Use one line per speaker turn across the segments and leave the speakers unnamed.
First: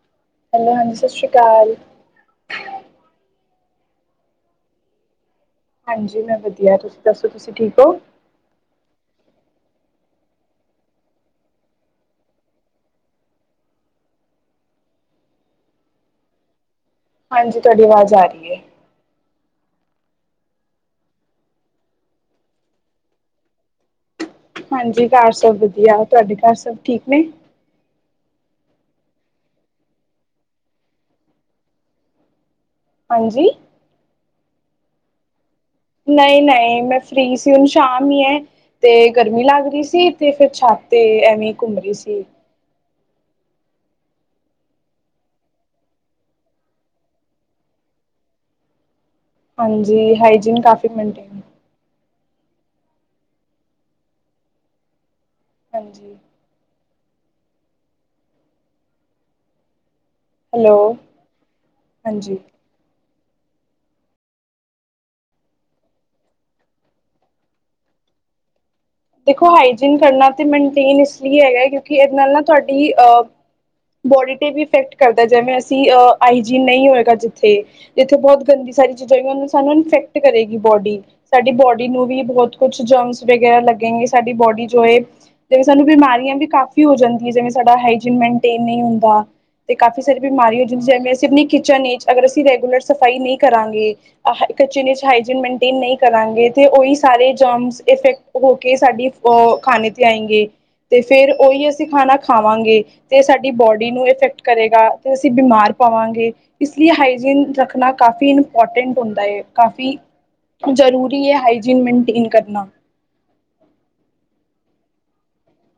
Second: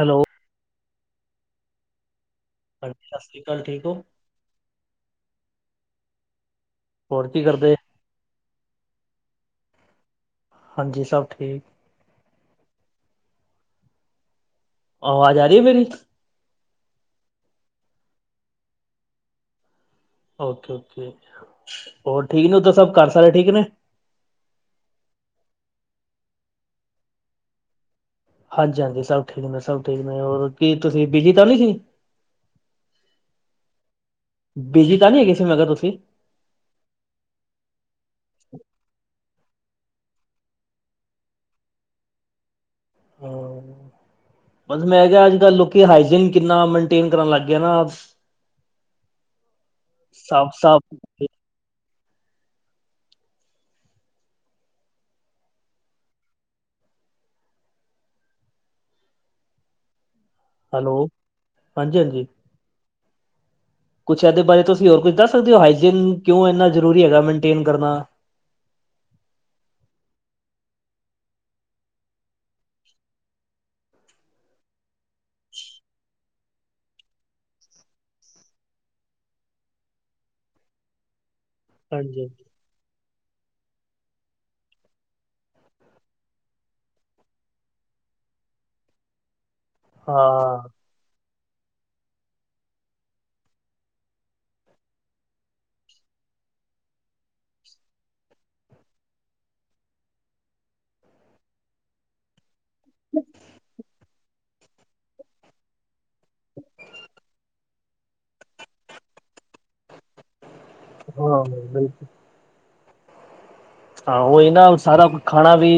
Hello.
Hello ਹਾਂਜੀ ਸਸ਼੍ਰੀ ਕਾਲ।
ਹਾਂਜੀ ਸਸ਼੍ਰੀ ਕਾਲ ਠੀਕ ਓ।
ਹਾਂਜੀ ਮੈਂ ਵਦੀਆ ਤੁਸੀਂ
ਹੋਰ
ਦੱਸੋ
ਕੀ
ਤੁਸੀਂ
ਕਰਦੇ
ਠੀਕ ਓ?
ਹਾਂਜੀ, ਸਭ ਠੀਕ। ਆਵਾਜ਼ ਆ ਰਹੀ ਹੈ ਮੇਰੀ
ਹਾਂਜੀ, ਤੁਹਾਡੀ ਆਵਾਜ਼ ਆ ਰਹੀ ਹੈ।
ਓਕੇ- ਓਕੇ, ਹੋਰ ਠੀਕ ਨੇ ਉੱਦਰ ਸਭ, ਘਰ ਸਾਰੇ ਠੀਕ ਨੇ
ਹਾਂਜੀ, ਘਰ ਸਭ ਵਧੀਆ‌, ਤੁਹਾਡੇ ਘਰ ਸਭ ਠੀਕ ਨੇ
ਹਾਂਜੀ -ਹਾਂਜੀ ਸਭ ਠੀਕ ਨੇ, ਸਭ ਠੀਕ ਨੇ, ਕੀ ਤੁਸੀਂ ਬਿਜੀ ਤਾਂ ਨੀ ਸੀ?
ਹਾਂਜੀ
ਬੀਜੀ ਤਾਂ ਨਹੀਂ ਹੈਗੇ ਸੀ, ਮੈਂ ਕਿਹਾ, ਤੁਸੀਂ?
ਨਹੀਂ -ਨਹੀਂ, ਮੈਂ ਫਿਰ ਸੀ, ਹੁਣ ਸ਼ਾਮ ਹੀ ਹੈ। ਤੇ ਗਰਮੀ ਲੱਗ ਰਹੀ ਸੀ, ਤੇ ਫਿਰ ਛਾਤ ਤੇ ਐਵੇਂ ਘੁੰਮ ਰਹੀ ਸੀ।
ਹਮ ਬਸ ਮੈਂ ਕਿਹਾ, ਅੱਜ ਕੱਲ ਲੋਕੀ ਹਾਈਜੀਨ ਕਿੰਨਾ, ਮੇਨਟੇਨ ਕਰਨ ਲੱਗ ਗਿਆ ਨਾ।
ਹਾਂਜੀ
ਸਾਫ਼
ਹਾਈਜੀਨ ਕਾਫੀ
-ਸਾਫ਼
ਮੇਨਟੇਨ ਹਾਂਜੀ ਹੈਲੋ, ਹਾਂਜੀ
ਕੁਛ, ਇਹਦੇ ਬਾਰੇ ਤੁਸੀਂ ਹੋਰ ਕੁਝ ਦੱਸ ਸਕਦੇ ਹੋ? ਹਾਈਜੀਨ, ਕਿਉਂ ਇੰਨਾ ਜ਼ਰੂਰੀ ਹੈਗਾ, ਮੇਨਟੇਨ ਕਰਨਾ?
ਦੇਖੋ, ਹਾਈਜੀਨ ਕਰਨਾ ਤੇ ਮੇਨਟੇਨ ਇਸ ਲਈ ਹੈਗਾ, ਕਿਉਂਕਿ, ਇਹਦੇ ਨਾਲ ਨਾ ਤੁਹਾਡੀ ਆ। ਬੋਡੀ ਤੇ ਵੀ ਇਫੈਕਟ ਕਰਦਾ, ਜਿਵੇਂ ਅਸੀਂ ਆਈਜੀਨ ਨਹੀਂ ਹੋਏਗਾ, ਜਿੱਥੇ ਜਿੱਥੇ, ਬਹੁਤ ਗੰਦੀ ਸਾਰੀ ਚੀਜ਼ਾਂ ਹੋਗੀਆਂ, ਉਹ ਸਾਨੂੰ ਇਨਫੈਕਟ ਕਰੇਗੀ, ਬੋਡੀ ਸਾਡੀ ਬੋਡੀ ਨੂੰ ਵੀ
ਹਾਂਜੀ
ਬਹੁਤ ਕੁਛ ਜਮਸ ਵਗੈਰਾ ਲੱਗੇਗੇ, ਸਾਡੀ ਬੋਡੀ ਜੋ ਏ। ਜਿਵੇਂ, ਸਾਨੂੰ ਬਿਮਾਰੀਆਂ ਵੀ ਕਾਫ਼ੀ ਹੋ ਜਾਂਦੀਆਂ, ਜਿਵੇਂ, ਸਾਡਾ ਹਾਈਜੀਨ ਮੇਨਟੇਨ ਨਹੀਂ ਹੁੰਦਾ। ਤੇ ਕਾਫੀ ਸਾਰੀ
ਹਾਂ
ਬਿਮਾਰੀ ਹੋ ਜਾਂਦੀ, ਜਿਵੇਂ, ਅਸੀਂ ਆਪਣੀ ਕਿਚਨ ਵਿੱਚ ਅਗਰ ਅਸੀਂ, ਰੈਗੂਲਰ ਸਫ਼ਾਈ ਨਹੀਂ ਕਰਾਂਗੇ। ਹਨ, ਜਿਵੇਂ ਹਾਈ ਜੀਨ ਮੇਨਟਨ ਨਹੀਂ ਕਰਾਂਗੇ ਤੇ ਉਹੀ ਸਾਰੇ ਜਾਮਸ ਇਫੈਕਟ ਕੇ ਸਾਡੀ ਉਹ ਖਾਣੇ ਤੇ ਆਏਂ ਗ, ਤੇ ਫੇਿਰ ਉਹੀ ਅਸੀਂ ਖਾਣਾ ਖਾਵਾਂਗੇ। ਤੇ ਸਾਡੀ ਬੋਡੀ ਨੂੰ ਇਫੈਕਟ ਕਰੇਗਾ, ਤੇ ਅਸੀਂ ਬਿਮਾਰ ਪਾਵਾਂਗੇ। ਇਸ ਲਈ ਹਾਈਜੀੀਨ ਰੱਖਣਾ,, ਕਾਫ਼ੀ ਇੰਪੋਰਟੈਂਟ ਹੁੰਦਾ ਹੈ ਕਾਫੀ ਜ਼ਰੂਰੀ ਹੈ,
ਹਾਂ
ਹਾਈਜਨ
ਬਿਲਕੁਲ
ਮੈਨਟੇਨ ਕਰਨਾ।
ਹਾਂ, ਉਹੀ ਨਾ ਸਾਰਾ ਖਾਣਾ ਵੀ,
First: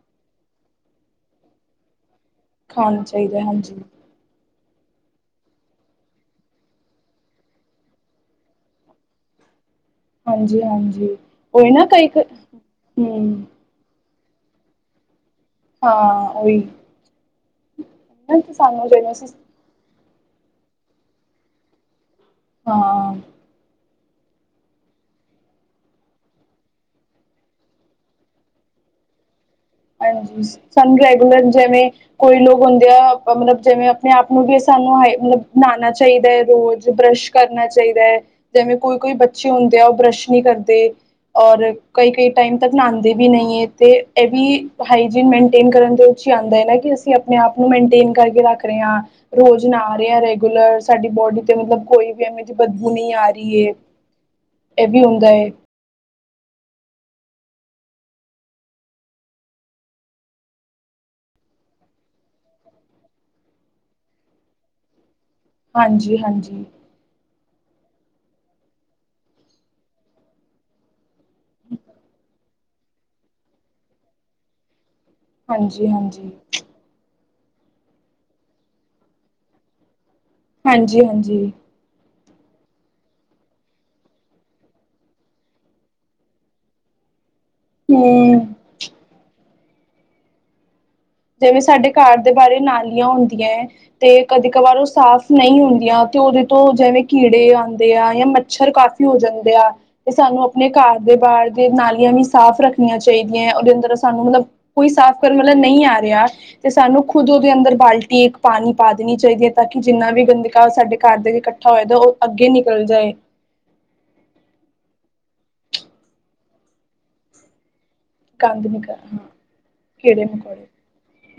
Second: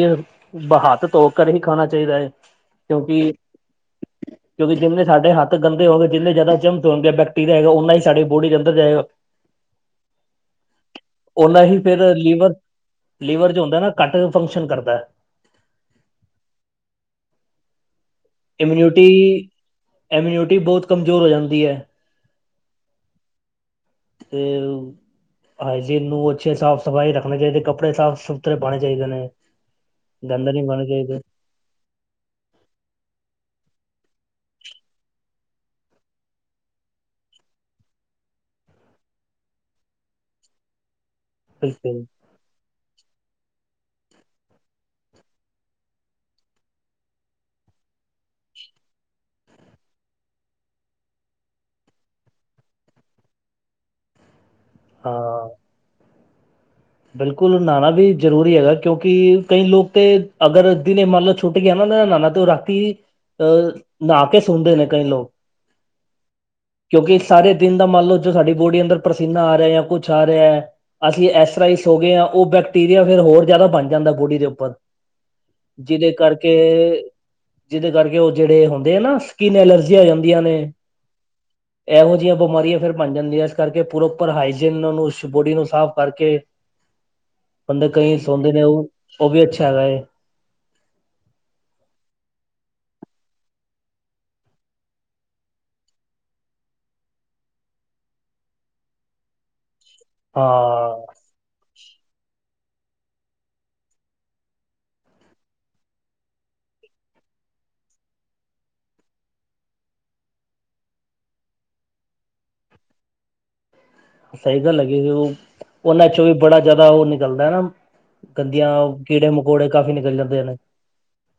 ਹੱਥ ਧੋ ਕਰ ਹੀ ਖਾਣਾ ਚਾਹੀਦਾ ਹੈ।
ਖਾਣਾ
ਕਿਉਂਕਿ
ਚਾਹੀਦਾ ਹੈ ਹਾਂਜੀ
[inaudible] ਕਿਉਂਕਿ ਜਿੰਨੇ ਸਾਡੇ ਹਥ ਗਦੇ ਹੋ ਗਏ, ਜਿੰਨੇ ਜ਼ਿਆਦਾ ਚਮ ਹੁੰਦੇ ਬੈਕਟੀਰੀਆ ਹੈਗਾ, ਉਓਨਾ ਹੀ ਸਾਡੀ ਬੋਡੀ ਦੇ ਅੰਦਰ ਜਾਏਗਾ।
ਹਾਂਜੀ ਹਾਂਜੀ
ਉਹਨਾ
ਉਹੀ
ਹੀ
ਨਾ
ਫੇਿਰ
ਕਈ
ਲੀਵਰ
ਹਮ
ਲੀਵਰ ਜੋ ਹੁੰਦਾ ਨਾ, ਘੱਟ ਫੰਕਸ਼ਨ ਕਰਦਾ।
ਹਾਂ, ਉਹੀ ਤੇ ਸਾਨੂੰ
ਇਮਿਊਨਿਟੀ,
ਚਾਹੀਦਾ ਸੀ
ਇਮਿਊਨਿਟੀ, ਬਹੁਤ ਕਮਜ਼ੋਰ ਹੋ ਜਾਂਦੀ ਹੈ।
ਹਾਂ
[inaudible] ਹਾਈਜੀਨ ਨੂੰ ਅੱਛੇ ਸਾਫ਼ ਸਫ਼ਾਈ ਰੱਖਣੇ ਚਾਹੀਦੇ, ਕੱਪੜੇ ਸਾਫ਼ ਸੁਥਰੇ ਪਾਉਣੇ ਚਾਹੀਦੇ ਨੇ
ਹਾਂਜੀ,
ਗੰਦੇ ਨਹੀਂ ਪਾਉਣੇ
ਸਾਨੂੰ
ਚਾਹੀਦੇ
ਰੈਗੂਲਰ ਜਿਵੇਂ ਕੋਈ ਲੋਕ ਹੁੰਦੇ ਆ, ਮਤਲਬ ਜਿਵੇਂ ਆਪਣੇ ਆਪ ਨੂੰ ਵੀ ਸਾਨੂੰ ਹ ਮਤਲਬ ਨਹਾਉਣਾ ਚਾਹੀਦਾ ਹੈ, ਰੋਜ਼ ਬਰੱਸ਼ ਕਰਨਾ ਚਾਹੀਦਾ ਹੈ, ਜਿਵੇਂ, ਕੋਈ -ਕੋਈ ਬੱਚੇ ਹੁੰਦੇ ਆ, ਉਹ ਬਰੱਸ਼ ਨਹੀਂੀ ਕਰਦੇ। ਔਰ,
ਬਿਲਕੁਲ
ਕਈ- ਕਈ ਟਾਈਮ ਤੱਕ ਨਹਾਉਂਦੇ ਵੀ ਨਹੀਂ ਹੈ, ਤੇ ਇਹ ਵੀ ਹਾਈ ਜਿਨ ਮੇਨਟੇਨ ਕਰਨ ਦੇ ਵਿਚ ਹੀ ਆਉਂਦਾ ਨਾ, ਕਿ, ਅਸੀਂ ਆਪਣੇ ਆਪ ਨੂੰ ਮੇਨਟੇਨ ਕਰਕੇ ਰੱਖ ਰਹੇ ਹਾਂ। ਰੋਜ਼ ਨਾ ਰਿਹਾ ਰੈਗੂਲਰ, ਸਾਡੀ ਬੋਡੀ ਤੇ ਮਤਲਬ ਕੋਈ ਵੀਵੇਂ ਦੀ ਬਦਬੂ ਨਹੀਂ ਆ ਰਹੀ ਹੈ, ਇਹ ਵੀ ਹੁੰਦਾ।
ਹਾਂ ਬਿਲਕੁਲ ਨਹਾਣਾ ਵੀ ਜ਼ਰੂਰੀ ਹੈਗਾ ਕਿਉਂਕਿ ਕਈ ਲੋਕ ਤੇ ਅਗਰ ਦਿਨੇ ਮਨ ਲ ਛੁੱਟ ਗਿਆ ਨਾਨਾ ਤੇ ਓ ਰਾਤੀ ਅਹ ਨਹਾ ਕੇ ਸੁਣਦੇ ਨੇ ਕਈ ਲੋਕ
ਹਾਂਜੀ-ਹਾਂਜੀ
ਕਿਉਂਕਿ ਸਾਰੇ ਦਿਨ ਦਾ ਮੰਨ ਲਓ ਜੋ ਸਾਡੀ ਬੋਡੀ ਅੰਦਰ ਪਰਸੀਨਾ ਆ ਰਿਆ ਜਾਂ ਕੁਛ ਆ ਰਿਆ ਐ ਅਸੀਂ ਐ ਸੋ ਗੇ ਆਂ ਓ ਬੈਕਟੀਰੀਆ ਫਿਰ ਹੋਰ ਜਾਦਾ ਬਣ ਜਾਂਦਾ ਬੋਡੀ ਦੇ ਉੱਪਰ
ਹਾਂਜੀ
ਜਿਦੇ
ਹਾਂਜੀ
ਕਰਕੇ ਜਿਦੇ ਕਰਕੇ ਓ ਜੇੜੇ ਹੁੰਦੇ ਆ ਨਾ ਸਕਿੰਨ ਐਲਰਜੀ ਹੋ ਜਾਂਦੀਆਂ ਨੇ।
ਹਾਂਜੀ ਹਾਂਜੀ
ਇਹੋ ਜਿਹੀਆਂ ਬਿਮਾਰੀਆਂ ਫਿਰ ਬਣ ਜਾਂਦੀਆਂ ਇਸ ਕਰਕੇ ਪੋਪਰ ਹਾਈਜੀਨ ਨੂੰ ਬੋਡੀ ਨੂੰ ਸਾਫ਼ ਕਰਕੇ ਬੰਦੇ ਕਈ ਸੋ
ਹਮ
ਦੇ ਨੇ ਓ-ਓ ਵੀ ਅੱਛਾ ਹੈਗਾ ਏ।
ਜਿਵੇਂ ਸਾਡੇ ਘਰ ਦੇ ਬਾਰੇ ਨਾਲੀਆਂ ਹੁੰਦੀਐ ਤੇ ਕਦੇ ਕਵਾਰ ਓ ਸਾਫ਼ ਨਈ ਹੁੰਦੀਆਂ ਤੇ ਉਦੇ ਤੋਂ ਜਿਵੇਂ ਕੀੜੇ ਆਂਦੇ ਆ ਜਾਂ ਮੱਛਰ ਕਾਫ ਹੋ ਜਾਂਦੇ ਆ ਤੇ ਸਾਨੂੰ ਆਪਣੇ
ਹਾਂ
ਘਰ ਦੇ ਬਾਰ ਦੇ ਨਾਲੀਆਂ ਵੀ ਸਾਫ਼ ਰੱਖਣੀਆਂ ਚਾਈਦੀਆਂ ਉਦੇ ਅੰਦਰ ਸਾਨੂੰ ਮਤਲਬ ਕੋਈ ਸਾਫ਼ ਕਰਨ ਮਤਲਬ ਨਈ ਆ ਬਿਆਸ ਤੇ ਸਾਨੂੰ ਖੁਦ ਉਦੇ ਅੰਦਰ ਬਾਲਟੀ ਇੱਕ ਪਾਣੀ ਪਾ ਦੇਣੀ ਚਾਈਦੀ ਐ ਤਾਂ ਕਿ ਜਿੰਨਾ ਵੀ ਬੰਦ ਕਾ ਸਾਡੇ ਘਰ ਦੇ ਭਾਵੇਂ ਤੇ ਓ ਅੱਗੇ ਨਿਕਲ ਜਾਏ।
ਸਈ ਗੱਲ ਹੈਗੀ ਓ ਉਨਾਂ ਚੋਂ ਵੀ ਬੜਾ ਜਾਦਾ ਓ ਨਿਕਲਦਾ ਐ ਨਾ।
ਗੰਦ
ਗੰਦੀਆਂ
ਨਿਕਲ ਹਾਂ
ਕੀੜੇ ਮਕੌੜੇ ਕਾਫੀ ਨਿਕਲ
ਕੀੜੇ
ਜਾਂਦੇ ਨੇ।
ਮਕੌੜੇ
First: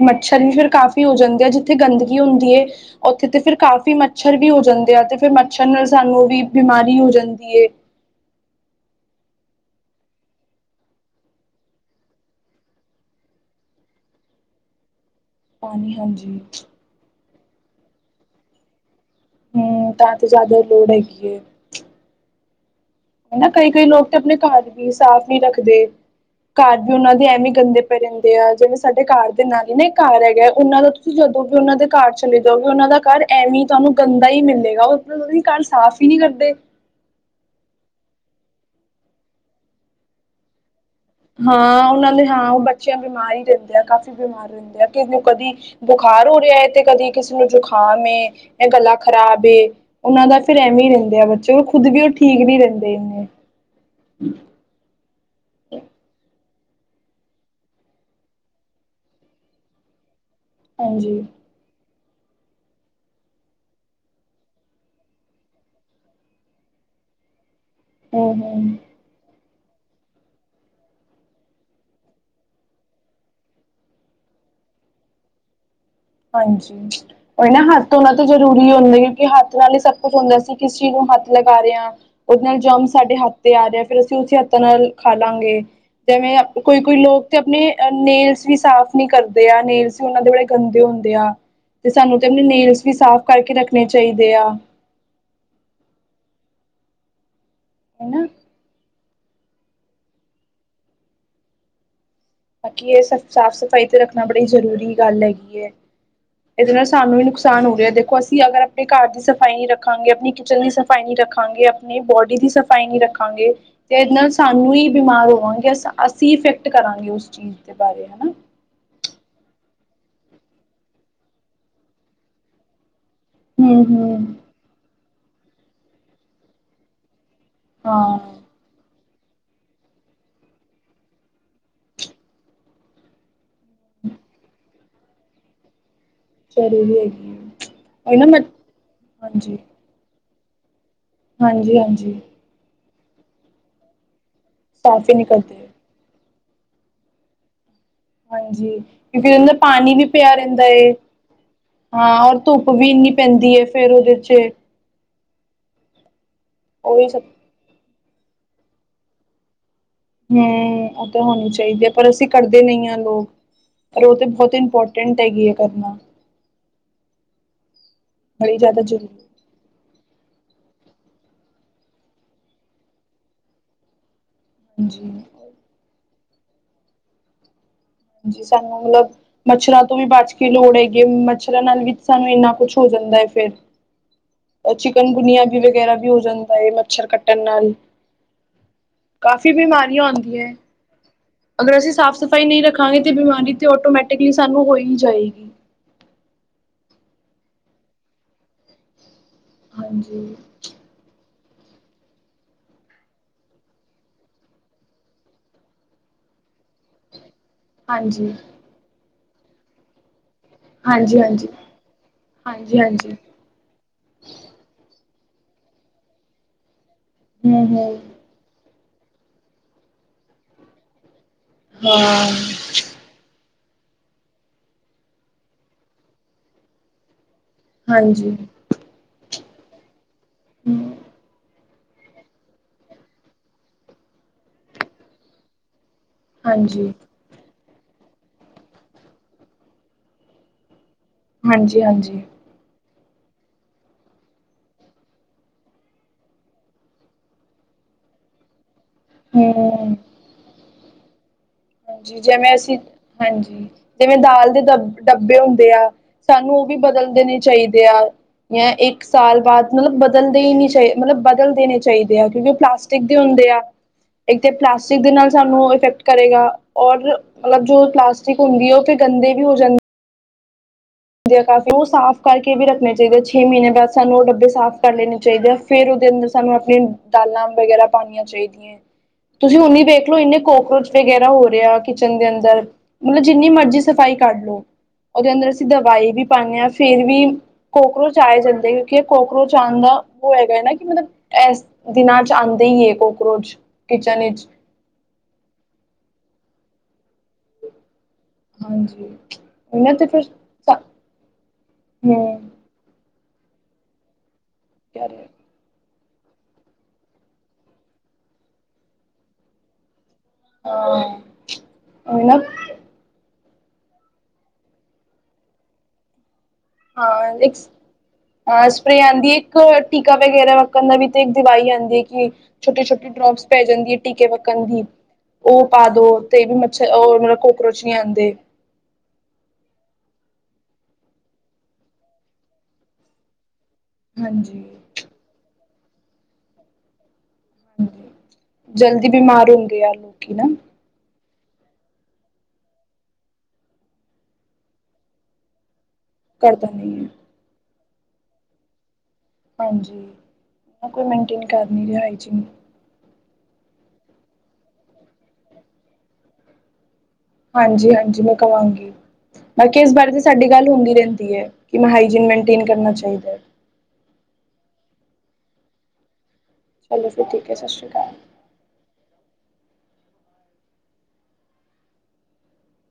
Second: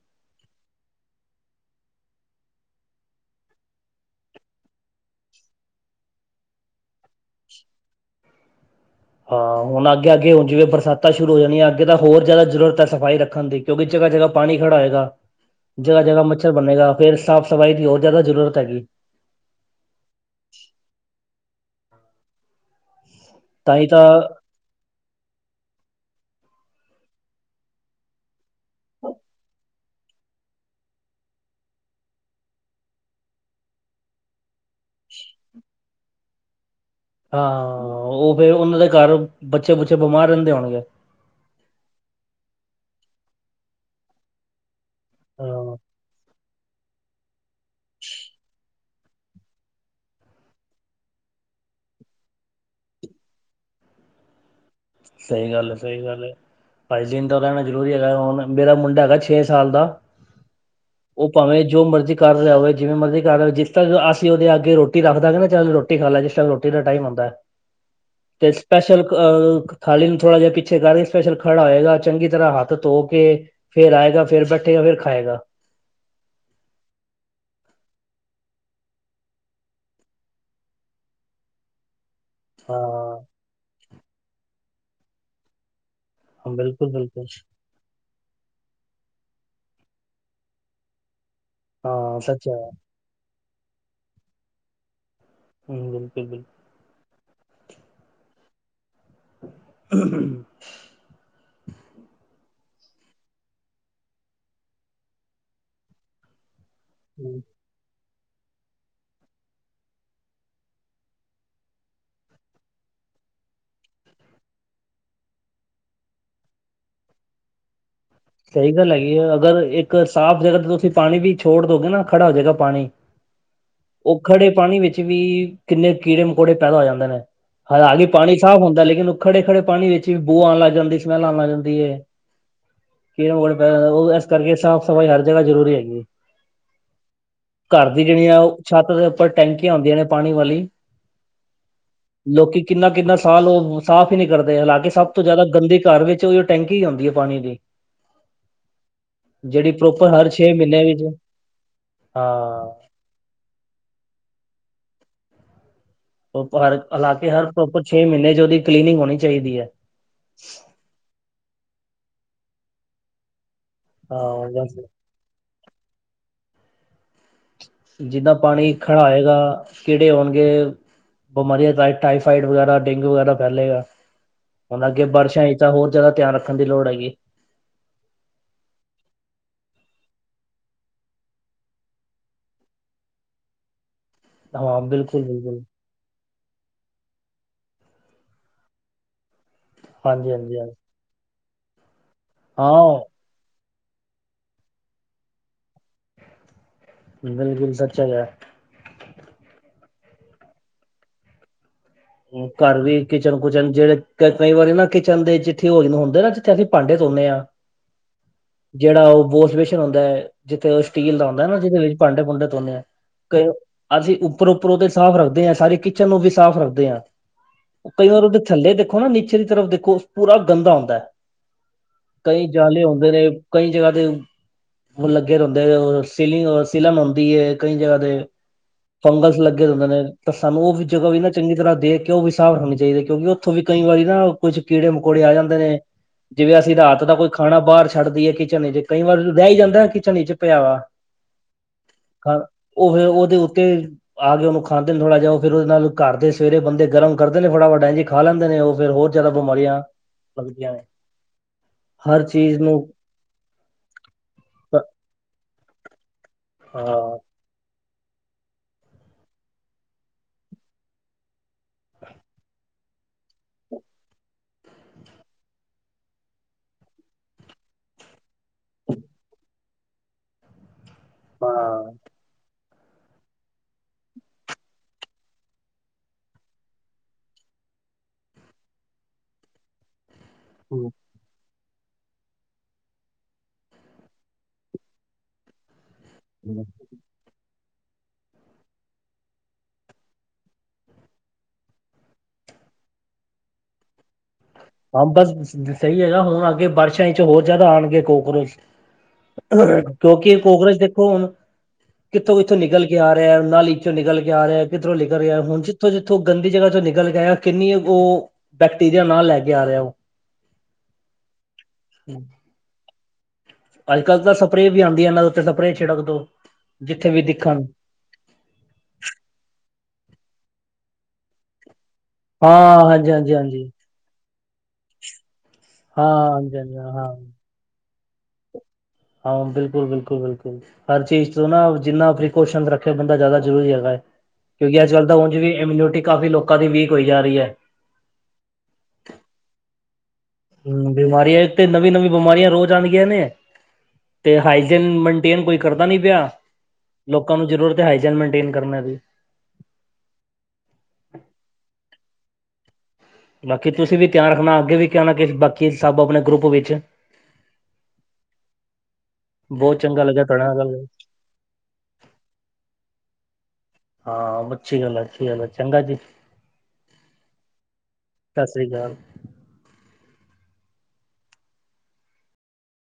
ਮੱਛਰ ਵੀ ਫਿਰ ਕਾਫ਼ੀ ਹੋ ਜਾਂਦੇ ਜਿੱਥੇ ਗੰਦਗੀ ਹੁੰਦੀ ਐ। ਉੱਥੇ ਤੇ ਫਿਰ ਕਾਫੀ ਮੱਛਰ ਵੀ ਹੋ ਜਾਂਦੇ ਆ ਤੇ ਫਿਰ ਮੱਛਰ ਨਾਲ ਸਾਨੂੰ ਵੀ ਬਿਮਾਰੀ ਹੋ ਜਾਂਦੀ ਏ।
ਹਾਂ ਹੁਣ ਅੱਗੇ-ਅੱਗੇ ਹੁਣ ਜਿਵੇਂ ਬਰਸਾਤਾਂ ਸ਼ੁਰੂ ਹੋ ਜਾਣੀਆਂ ਅੱਗੇ ਤਾਂ ਹੋਰ ਜਾਦਾ ਜ਼ਰੂਰਤ ਹੈ ਸਫ਼ਾਈ ਰੱਖਣ ਦੀ ਕਿਉਂਕਿ ਜਗਾ-ਜਗਾ ਪਾਣੀ ਖੜਾ ਹੋਏਗਾ।
ਪਾਣੀ
ਜਗ੍ਹਾ-ਜਗ੍ਹਾ
ਹਾਂਜੀ
ਮੱਛਰ ਬਣੇਗਾ ਫੇਰ ਸਾਫ਼ ਸਫ਼ਾਈ ਦੀ ਹੋਰ ਜਾਦਾ ਜ਼ਰੂਰਤ ਹੈਗੀ।
ਹੂੰ ਤਾਂ ਤੇ ਜਾਦਾ ਈ ਲੋੜ ਹੈਗੀ ਏ। ਹਨਾ
ਤਾਂ
ਕਈ-ਕਈ
ਹੀ ਤਾਂ
ਲੋਕ ਤੇ ਆਪਣੇ ਘਰ ਵੀ ਸਾਫ਼ ਨਈ ਰੱਖਦੇ। ਘਰ ਵੀ ਉਨਾਂ ਦੇ ਐਵੇਂ ਗੰਦੇ ਪਏ ਰੈਂਦੇ ਆ ਜਿਵੇਂ ਸਾਡੇ ਘਰ ਦੇ ਨਾਲ ਹੀ ਨਾ ਘਰ ਹੈਗਾ ਉਨਾਂ ਦਾ ਤੁਸੀਂ ਜਦੋਂ ਵੀ ਉਨਾਂ ਦੇ ਘਰ ਚਲੇ ਜਾਓਗੇ ਉਨਾਂ ਦਾ ਘਰ ਐਵੇਂ ਤੁਹਾਨੂੰ ਗੰਦਾ ਈ ਮਿਲੇਗਾ। ਮਤਲਬ ਉਦੀ ਘਰ ਸਾਫ਼ ਈ ਨਈ ਕਰਦੇ।
ਹਾਂ ਓ ਫੇਰ ਉਨਾਂ ਦੇ ਘਰ ਬੱਚੇ ਬੁਚੇ ਬਿਮਾਰ ਰੈਂਦੇ ਹੋਣਗੇ।
ਹਾਂ ਉਨਾਂ ਦੇ ਹਾਂ ਓ ਬੱਚਿਆਂ ਬਿਮਾਰ ਈ ਰੈਂਦੇ ਆ ਕਾਫੀ ਬਿਮਾਰ ਰੈਦੇ ਆ। ਕਿਸੇ ਨੂੰ ਕਦੀ
ਹਾਂ
ਬੁਖਾਰ ਹੋ ਰਿਆ ਏ ਤੇ ਕਦੀ ਕਿਸੇ ਨੂੰ ਜੁਕਾਮ ਇਹ ਗੱਲਾਂ ਖ਼ਰਾਬ ਏ ਉਨਾਂ ਦਾ ਫਿਰ ਐਵੇਂ ਹੀ ਰੈਦੇ ਆ ਬੱਚੇ ਖੁਦ ਵੀ ਓ ਠੀਕ ਨਈ ਰੈਂਦੇ ਇਨੇ
ਸਈ ਗੱਲ ਏ-ਸਈ ਗੱਲ ਏ ਹਾਏ ਜੀਨ ਤਾਂ ਰੈਣਾ ਜ਼ਰੂਰੀ ਹੈਗਾ ਹੁਣ ਮੇਰਾ ਮੁੰਡਾ ਹੈਗਾ ਛੇ ਸਾਲ ਦਾ
ਹਾਂਜੀ
ਓ ਭਾਵੇਂ ਜੋ ਮਰਜ਼ੀ ਕਰ ਰਿਆ ਹੋਵੇ ਜਿਵੇਂ ਮਰਜ਼ੀ ਕਰ ਰਿਆ ਹੋ ਜਿਸ ਤੱਕ ਅਸੀਂ ਉਦੇ ਅੱਗੇ ਰੋਟੀ ਰੱਖ ਦਾਂਗੇ ਨਾ ਚੱਲ ਰੋਟੀ ਖਾ ਲੈ ਜਿਸ ਤੱਕ ਰੋਟੀ ਦਾ ਟਾਈਮ ਹੁੰਦਾ।
ਹੂੰ
ਤੇ
ਹੂੰ
ਸਪੈਸ਼ਲ ਅ ਥਾਲੀ ਨੂੰ ਥੋੜਾ ਜਿਹਾ ਪਿੱਛੇ ਕਰਕੇ ਸਪੈਸ਼ਲ ਖੜਾ ਹੋਏਗਾ ਚੰਗੀ ਤਰ੍ਹਾਂ ਹੱਥ ਧੋ ਕੇ ਫੇਰ ਆਏਗਾ ਫੇਰ ਬੈਠੇਗਾ ਫੇਰ ਖਾਏਗਾ।
ਹਾਂਜੀ ਏ ਨਾ ਹੱਥ ਧੋਣਾ ਤਾਂ ਜ਼ਰੂਰੀ ਹੁੰਦਾ ਕਿਉਂਕਿ ਹੱਥ ਨਾਲ ਹੀ ਸਭ ਕੁਛ ਹੁੰਦਾ ਸੀ ਕਿਸੀ ਚੀਜ਼ ਨੂੰ ਹੱਥ ਲਗਾ ਰਏ ਆਂ। ਉਦੇ ਨਾਲ ਜੰਮ ਸਾਡੇ ਹੱਥ
ਹਾਂ
ਤੇ ਆ ਰਿਆ ਫੇਰ ਅਸੀਂ ਉਸੇ ਹੱਥਾਂ ਨਾਲ ਖਾ ਲਾਂਗੇ। ਜਿਵੇਂ
ਬਿਲਕੁਲ
ਕੋਈ-ਕੋਈ
ਬਿਲਕੁਲ
ਲੋਕ ਤੇ ਅਪਣੇ ਏ ਨੇਲਸ ਵੀ ਸਾਫ਼ ਨਈ ਕਰਦੇ ਆ ਨੇਲਸ ਵੀ ਉਨਾਂ ਦੇ ਬੜੇ ਗੰਦੇ ਹੁੰਦੇ ਆ। ਤੇ ਸਾਨੂੰ
ਹਾਂ
ਕੈਂਦੇ
ਸੱਚ ਹੈ
ਨੇਲਸ ਵੀ ਸਾਫ਼ ਕਰਕੇ ਰੱਖਣੇ ਚਾਈਦੇ ਆ।
ਹੂੰ ਬਿਲਕੁਲ-ਬਿਲਕਲ
ਹਨਾ।
[unintelligible]
ਬਾਕੀ ਇਹ ਸਬ ਸਾਫ਼ ਸਫ਼ਾਈ ਤੇ ਰੱਖਣਾ ਬੜੀ ਜ਼ਰੂਰੀ ਗੱਲ ਹੈਗੀ ਹੈ, ਇਹਦੇ ਨਾਲ ਸਾਨੂੰ ਵੀ ਨੁਕਸਾਨ ਹੋਗਿਆ ਦੇ ਦੇਖੋ ਅਸੀਂ ਅਗਰ ਆਪਣੇ ਘਰ ਦੀ ਸਫ਼ਾਈ ਨੀ ਰੱਖਾਂਗੇ, ਆਪਣੀ ਕਿਚਨ ਦੀ ਸਫ਼ਾਈ ਨੀ ਰੱਖਾਗੇ, ਆਪਣੇ ਬੋਡੀ ਦੀ ਸਫ਼ਾਈ ਸਫਾਈ ਨਹੀਂ ਰੱਖਾਂਗੇ ਤੇ ਇਹਦੇ ਨਾਲ ਸਾਨੂੰ ਹੀ ਬਿਮਾਰ ਹੋਵਾਂਗੇ ਅ ਅਸੀਂ ਇਫੈਕਟ ਕਰਾਂਗੇ ਉਸ ਚੀਜ਼ ਦੇ ਬਾਰੇ ਹਨਾ।
ਸਹੀ ਗੱਲ ਹੈਗੀ ਹੈ, ਅਗਰ ਇੱਕ ਸਾਫ਼ ਜਗ੍ਹਾ ਤੇ ਤੁਸੀਂ ਪਾਣੀ ਵੀ ਛੋੜ ਦੋਗੇ ਨਾ ਖੜਾ ਹੋਜੇ ਗਾ ਪਾਣੀ।
ਹਮ
ਔਹ
ਹਮ
ਖੜੇ ਪਾਣੀ ਵਿੱਚ ਵੀ ਕਿੰਨੇ ਕੀੜੇ ਮਕੌੜੇ ਪੈਦਾ ਹੋ ਜਾਂਦੇ ਨੇ, ਹਾਲਾਂਕਿ
ਹਾਂ
ਪਾਣੀ ਸਾਫ ਹੁੰਦਾ ਲੇਕਿਨ ਉਹ ਖੜੇ-ਖੜੇ ਪਾਣੀ ਵਿੱਚ ਵੀ ਬੋਅ ਆ ਲੱਗ ਜਾਂਦੀ ਏ ਸਮੈਲ ਆ ਲੱਗ ਜਾਂਦੀ ਏ। ਕੀ ਹੋਰ ਅ ਓ ਇਸ ਕਰਕੇ ਸਾਫ਼ ਸਫ਼ਾਈ ਹਰ ਜਗਾ ਜਰੂਰੀ ਹੈਗੀ ਏ।
ਜ਼ਰੂਰੀ ਹੈਗੀ ਹੈ
ਘਰ ਦੀ
ਉਹੀ ਨਾ
ਜਿਹੜੀਆ
ਮੈਂ
ਉਹ ਛੱਤ ਦੇ ਉੱਪਰ ਟੈਂਕੀਆਂ ਹੁੰਦੀਆਂ ਨੇ ਪਾਣੀ ਵਾਲੀ
ਹਾਂਜੀ-ਹਾਂਜੀ।
ਲੋਕੀ ਕਿੰਨਾ-ਕਿੰਨਾ ਸਾਲ ਉਹ ਸਾਫ਼ ਹੀ ਨਹੀਂ ਕਰਦੇ, ਹਾਲਾਂਕਿ
ਸਾਫ਼
ਸਭ
ਹੀ
ਤੋਂ
ਨਹੀਂ
ਜ਼ਿਆਦਾ
ਕਰਦੇ
ਗੰਦੀ ਘਰ ਵਿੱਚ ਉਹ ਟੈਂਕੀ ਹੀ ਹੋਂਦੀ ਏ ਪਾਣੀ ਦੀ।
ਹਾਂਜੀ, ਕਿਉਂਕਿ ਉਹ ਦਾ
ਜਿਹੜੀ
ਪਾਣੀ ਵੀ
ਪ੍ਰੋਪਰ ਹਰ
ਪਿਆ
ਛੇ
ਰਹਿੰਦਾ
ਮਹੀਨੇ
ਏ,
ਵਿੱਚ
ਹਾਂ ਔਰ ਧੁੱਪ ਵੀ ਇੰਨੀ ਪੈਂਦੀ ਹੈ ਫੇਰ ਉਹਦੇ ਚ
ਹਰ
ਉਹੀ ਸਭ
ਇਲਾਕੇ ਹਰ ਪ੍ਰਪਰ ਛੇ ਮਹੀਨੇ ਚ ਉਹਦੀ ਕਲੀਨਿੰਗ ਹੋਣੀ ਚਾਹੀਦੀ ਐ।
ਹੂੰ, ਓਹ ਤਾਂ ਹੋਣੀ ਚਾਹੀਦੀ ਹੈ, ਪਰ ਅਸੀਂ ਕਰਦੇ ਨਹੀਂ ਹਾਂ ਲੋਕ ਪਰ ਉਹ ਤਾਂ
ਹਾਂ
ਬਹੁਤ
ਬਸ
ਇੰਪੋਰਟੈਂਟ ਹੈਗੀ ਹੈ ਕਰਨਾ।
ਜਿੱਦਾਂ
ਬੜੀ
ਪਾਣੀ
ਜ਼ਿਆਦਾ
ਖੜਾ
ਜ਼ਰੂਰੀ
ਹੋਏਗਾ, ਕਿਹੜੇ ਹੋਣਗੇ ਬਿਮਾਰੀਆਂ ਟਾਈਫਾਈਡ ਵਗੈਰਾ ਡੇਂਗੂ ਵਗੈਰਾ ਫੈਲੇਗਾ। ਹੁਣ ਅੱਗੇ
ਹਾਂਜੀ
ਬਾਰਸ਼ਾ
ਹਾਂਜੀ
ਹੀ ਤਾਂ ਹੋਰ ਜਿਆਦਾ ਧਿਆਨ ਰੱਖਣ ਦੀ ਲੋੜ ਹੈਗੀ।
ਜੀ ਸਾਨੂੰ ਮਤਲਬ ਮੱਛਰਾਂ ਤੋਂ ਵੀ ਬਚ ਕੇ ਲੋੜ ਹੈਗੀ ਐ, ਮੱਛਰਾਂ ਨਾਲ ਵੀ ਸਾਨੂੰ ਇੰਨਾ ਕੁਛ ਹੋ ਜਾਂਦਾ ਹੈ ਫੇਰ
ਹਾਂ ਬਿਲਕੁਲ
ਚਿਕਨਗੁਨਿਆ ਵੀ
ਬਿਲਕੁਲ
ਵਗੈਰਾ ਵੀ ਹੋ ਜਾਂਦਾ ਹੈ, ਮਤਲਬ ਮੱਛਰ ਕੱਟਣ ਨਾਲ, ਕਾਫ਼ੀ ਬਿਮਾਰੀ
ਹਾਂਜੀ, ਹਾਂਜੀ, ਹਾਂਜੀ।
ਅਗਰ ਅਸੀਂ ਸਾਫ਼ ਸਫ਼ਾਈ ਨਹੀਂ ਰੱਖਾਂਗੇ ਤੇ
ਹਾਂ
ਬਿਮਾਰੀ ਤੇ ਆਟੋਮੈਟਿਕਲੀ ਸਾਨੂੰ ਹੋਈ ਜਾਏਗੀ।
ਬਿਲਕੁਲ ਸੱਚ ਹੈਗਾ।
ਹਾਂਜੀ।
ਘਰ ਵੀ ਕਿਚਨ-ਕੁਚਨ ਚ ਜਿਹੜੇ ਕ ਕਈ ਵਾਰੀ ਨਾ ਕਿਚਨ ਦੇ ਜਿੱਥੇ ਨਾ ਹੁੰਦੇ ਨਾ, ਥੇ ਅਸੀਂ ਭਾਂਡੇ ਧੋਨੇ ਹਾਂ,
ਹਾਂਜੀ
ਜਿਹੜਾ ਉਹ ਬੋਥਵੇਸ਼ਨ ਹੁੰਦਾ ਹੈ। ਜਿੱਥੇ ਉਹ ਸਟੀਲ
ਹਾਂਜੀ
ਦਾ ਹੁੰਦਾ
ਹਾਂਜੀ
ਨਾ, ਜਿਹਦੇ ਵਿੱਚ ਭਾਂਡੇ-ਭੂੰਡੇ ਧੋਂਦੇ
ਹਾਂਜੀ
ਆ,
ਹਾਂਜੀ
ਕਈ ਅਸੀਂ ਉੱਪਰੋਂ-ਉੱਪਰੋਂ ਤੇ ਸਾਫ਼ ਰੱਖਦੇ ਹਾਂ, ਸਾਰੀ ਕਿਚਨ ਨੂੰ ਵੀ ਸਾਫ਼ ਰੱਖਦੇ ਹਾਂ,
ਹਮ ਹਮ
ਕਈ ਵਾਰ ਉਹਦੇ ਥੱਲੇ ਦੇਖੋ ਨਾ ਨੀਚੇ ਦੀ ਤਰਫ਼ ਦੇਖੋ, ਪੂਰਾ ਗੰਦਾ ਹੁੰਦਾ ਹੈ।
ਹਾਂ।
ਕਈ ਜਾਲੇ ਹੁੰਦੇ ਨੇ ਕਈ ਜਗ੍ਹਾ ਤੇ, ਲੱਗੇ ਰਹਿੰਦੇ ਔਰ ਸੀਲਿੰਗ ਸੀਲਨ ਹੁੰਦੀ ਏ‌। ਕਈ ਜਗ੍ਹਾ ਤੇ
ਹਾਂਜੀ
ਫੰਗਸ ਲੱਗੇ ਹੁੰਦੇ ਨੇ, ਤਾਂ ਸਾਨੂੰ ਉਹ ਵੀ
ਹਮ
ਜਗ੍ਹਾ ਵੀ ਨਾ ਚੰਗੀ ਤਰ੍ਹਾਂ ਦੇਖ, ਕਿ ਉਹ ਵੀ ਸਾਫ ਹੋਣੇ ਚਾਹੀਦੇ, ਕਿਉਂਕਿ ਉੱਥੋਂ ਵੀ ਕਈ ਵਾਰੀ ਨਾ ਕੁੱਝ ਕੀੜੇ-ਮਕੌੜੇ ਆ ਜਾਂਦੇ ਨੇ। ਜਿਵੇਂ ਅਸੀਂ
ਹਾਂਜੀ
ਰਾਤ ਦਾ ਕੋਈ ਖਾਣਾ ਬਾਹਰ ਛੱਡ ਦੀਏ ਕਿਚਨ 'ਚ ਕਈ ਵਾਰ ਰਹਿ ਹੀ ਜਾਂਦਾ ਕਿਚਨ 'ਚ ਪਿਆ ਵਾ।
ਹਾਂਜੀ-ਹਾਂਜੀ।
ਖਾ ਉਹ ਫੇਰ ਉਹਦੇ ਉੱਤੇ ਆ ਕੇ ਉਹਨੂੰ ਖਾਂਦੇ ਨੇ ਥੋੜ੍ਹਾ ਜਿਹਾ, ਉਹ ਫੇਰ ਉਹਦੇ ਨਾਲ ਘਰ ਦੇ ਸਵੇਰੇ ਬੰਦੇ, ਗਰਮ ਕਰਦੇ ਨੇ ਫਟਾਫਟ ਇੰਜ ਹੀ ਖਾ ਲੈਂਦੇ ਨੇ, ਉਹ ਫਿਰ ਹੋਰ ਜ਼ਿਆਦਾ ਬਿਮਾਰੀਆਂ
ਹਮ
ਲੱਗਦੀਆਂ ਨੇ।
ਹਾਂਜੀ,
ਹਰ
ਜਿਵੇਂ
ਚੀਜ਼ ਨੂੰ
ਅਸੀਂ ਹਾਂਜੀ ਜਿਵੇਂ ਦਾਲ ਦੇ
ਹਾਂ
ਦਬ ਡੱਬੇ ਹੁੰਦੇ ਆ। ਸਾਨੂੰ ਉਹ ਵੀ ਬਦਲ ਦੇਣੇ ਚਾਹੀਦੇ ਆ। ਜਾਂ ਇੱਕ ਸਾਲ ਬਾਦ ਮਤਲਬ ਬਦਲਦੇ ਈ ਚਾ ਮਤਲਬ ਬਦਲ ਦੇਣੇ ਚਾਹੀਦੇ ਆ ਕਿਉਂਕਿ ਉਹ ਪਲਾਸਟਿਕ ਟਿਕ ਦੇ ਹੁੰਦੇ ਆ, ਇੱਕ ਤੇ ਪਲਾਸਟਿਕ ਦੇ ਨਾਲ ਸਾਨੂੰ ਇਫੈਕਟ ਕਰੇਗਾ। ਔਰ ਮਤਲਬ ਜੋ ਪਲਾਸਟਿਕ ਹੁੰਦੀ ਐ, ਉਹ ਫਿਰ ਗੰਦੇ ਵੀ ਹੋ ਜਾਂਦੀ ਦੀ ਆ ਕਾਫੀ ਉਹ
ਹਾਂ
ਸਾਫ਼ ਕਰਕੇ ਵੀ ਰੱਖਣੇ ਚਾਹੀਦੇ ਛੇ ਮਹੀਨੇ ਬਾਅਦ ਸਾਨੂੰ ਉਹ ਡੱਬੇ ਸਾਫ਼ ਕਰ ਲੈਣੇ ਚਾਹੀਦੇ ਆ ਫੇਰ ਉਹਦੇ ਅੰਦਰ ਸਾਨੂੰ ਆਪਣੇ ਦਾਲਾਂ ਵਗੈਰਾ ਪਾਣੀਆਂ ਚਾਹੀਦੀਆਂ, ਤੁਸੀਂ ਹੁਣ ਈ ਵੇਖਲੋ ਇੰਨੇ ਕੋਕਰੋਚ ਵਗੈਰਾ ਹੋ ਰਿਹਾ ਕਿਚਨ ਦੇ ਅੰਦਰ, ਮਤਲਬ ਜਿੰਨੀ ਮਰਜ਼ੀ ਸਫ਼ਾਈ ਕਰ ਲੋ, ਉਹਦੇ ਅੰਦਰ ਦਵਾਈ ਵੀ ਪਾਨੇ ਆ, ਫੇਰ ਵੀ ਕੋਕਰੋਚ ਆ ਈ ਜਾਂਦੇ, ਕਿਉਂਕਿ ਕੋਕਰੋਚ ਆਣ ਦਾ ਉਹ ਹੈਗਾ ਨਾ ਕਿ ਮਤਲਬ ਦਿਨਾਂ 'ਚ ਆਦੇ ਈ ਐ ਕੋਕਰੋਚ ਕਿਚਨ ਵਿੱਚ
ਹਾਂ ਬਸ ਸਹੀ ਹੈਗਾ, ਹੁਣ ਅੱਗੇ ਬਾਰਸ਼ਾ 'ਚ ਹੋਰ ਜ਼ਿਆਦਾ ਆਣਗੇ ਕੋ ਚ,
ਹਾਂਜੀ ਉਹਨਾਂ ਤੇ ਫਿਰ
ਕਿਉਂਕਿ ਕੋਕਰੋਚ ਦੇਖੋ ਹੁਣ,
ਹਮ
ਕਿੱਥੋਂ-ਕਿੱਥੋਂ ਨਿਕਲ ਕੇ ਆ ਰਿਹਾ ਨਾਲੀ 'ਚੋਂ ਨਿਕਲ ਕੇ ਆ ਰਿਆ, ਕਿਧਰੋਂ ਨਿਕਲ ਰਿਹਾ ਹੁਣ ਉਥੋਂ ਜਿੱਥੋਂ ਗੰਦੀ ਜਗ੍ਹਾ ਚੋਂ ਨਿਕਲ ਕੇ ਆਇਆ, ਕਿੰਨੀ ਉਹ ਬੈਕਟੀਰੀਆ ਨਾਲ ਲੈ ਕੇ ਆ ਰਿਆ ਉਹ।
ਹਾਂ, ਨਾ
ਅੱਜ-ਕੱਲ੍ਹ ਤਾਂ ਸਪਰੇਅ ਵੀ ਆਦੀ, ਇਹਨਾਂ ਦੇ ਉੱਤੇ ਸਪਰੇ ਛਿੜਕ ਦੋ ਜਿੱਥੇ ਵੀ
ਹਾਂ, ਇੱਕ
ਦਿਖਣ
ਹਾਂ ਸਪਰੇ ਆਦੀ ਐ, ਇੱਕ ਟੀਕਾ ਵਗੈਰਾ ਰੋਕਣ ਦੀ ਵੀ ਤੇ ਇੱਕ ਦਵਾਈ ਆਦੀ।
ਹਾਂ
ਛੋਟੀ-ਛੋਟੀ
ਹਾਂਜੀ ਹਾਂਜੀ
ਡਰੋਪਸ
ਹਾਂਜੀ
ਪੈ ਜਾਂਦੀ ਐ, ਟੀਕੇ ਪੱਕਣ ਦੀ। ਉਹ ਪਾ
ਹਾਂ
ਦੋ ਤੇ ਵੀ
ਹਾਂਜੀ ਹਾਂਜੀ
ਮੱਛਰ ਉਹ
ਹਾਂ
ਮਤਲਬ ਕੋਕਰੋਚ ਨੀ ਆਦੇ।
ਹਾਂ ਬਿਲਕੁਲ-ਬਿਲਕੁਲ-ਬਿਲਕੁਲ, ਹਰ ਚੀਜ਼ ਤੋਂ ਨਾ ਜਿੰਨਾ ਪ੍ਰੀਕੋਸ਼ਨ ਰੱਖੇ ਬੰਦਾ ਜ਼ਿਆਦਾ ਜ਼ਰੂਰੀ ਹੈਗਾ ਐ।
ਹਾਂਜੀ।
ਅੱਜ-ਕੱਲ ਤਾਂ ਉਂਜ ਵੀ ਇਮਿਊਨਿਟੀ ਕਾਫੀ ਲੋਕਾਂ ਦੀ ਵੀਕ ਹੋਈ ਜਾ ਰੀ ਐ।
ਜਲਦੀ ਬਿਮਾਰ ਹੁੰਦੇ ਆ ਲੋਕੀ ਨਾ।
ਹੂੰ ਬਿਮਾਰੀਆਂ ਇੱਕ ਤੇ ਨਵੀਂ-ਨਵੀਂ ਬਿਮਾਰੀਆਂ ਰੋਜ਼ ਆਦੀਆਂ ਨੇ। ਤੇ ਹਾਈਜਨ ਮੇਨਟੇਨ ਕੋਈ ਕਰਦਾ ਨੀ ਪਿਆ।
ਕਰਦਾ ਨੀ।
ਲੋਕਾਂ ਨੂੰ ਜ਼ਰੂਰਤ ਹੈ ਹਾਈਜਨ ਮੇਨਟੇਨ ਕਰਨੇ ਦੀ।
ਹਾਂਜੀ, ਕੋਈ ਮੇਨਟੇਨ ਕਰ ਨੀ ਰਿਹਾ ਹਾਈਜਨ
ਬਾਕੀ ਤੁਸੀਂ ਵੀ ਧਿਆਨ ਰੱਖਣਾ ਅੱਗੇ ਵੀ ਕਹਿਣਾ ਨਾ ਬਾਕੀ ਸਭ ਆਪਣੇ ਗਰੁੱਪ ਵਿੱਚ।
ਹਾਂਜੀ-ਹਾਂਜੀ ਮੈਂ ਕਵਾਂਗੀ। ਬਾਕੀ
ਬਹੁਤ
ਇਸ
ਚੰਗਾ
ਬਾਰੇ ਤੇ
ਲੱਗਿਆ ਤੁਹਾਡੇ
ਸਾਡੀ
ਨਾਲ
ਗੱਲ ਹੁੰਦੀ ਰਹਿੰਦੀ ਐ, ਕਿ ਹਾਈਜਨ ਮੇਨਟੇਨ ਕਰਨਾ ਚਾਹੀਦਾ ਐ।
ਹਾਂ ਅੱਛੀ ਗੱਲ ਐ ਅੱਛੀ ਗੱਲ ਐ, ਚੰਗਾ ਜੀ।
ਚਲੋ ਫਿਰ ਠੀਕ ਐ ਸਤਿ ਸ਼੍ਰੀ ਅਕਾਲ।
ਸਤਿ ਸ਼੍ਰੀ ਅਕਾਲ।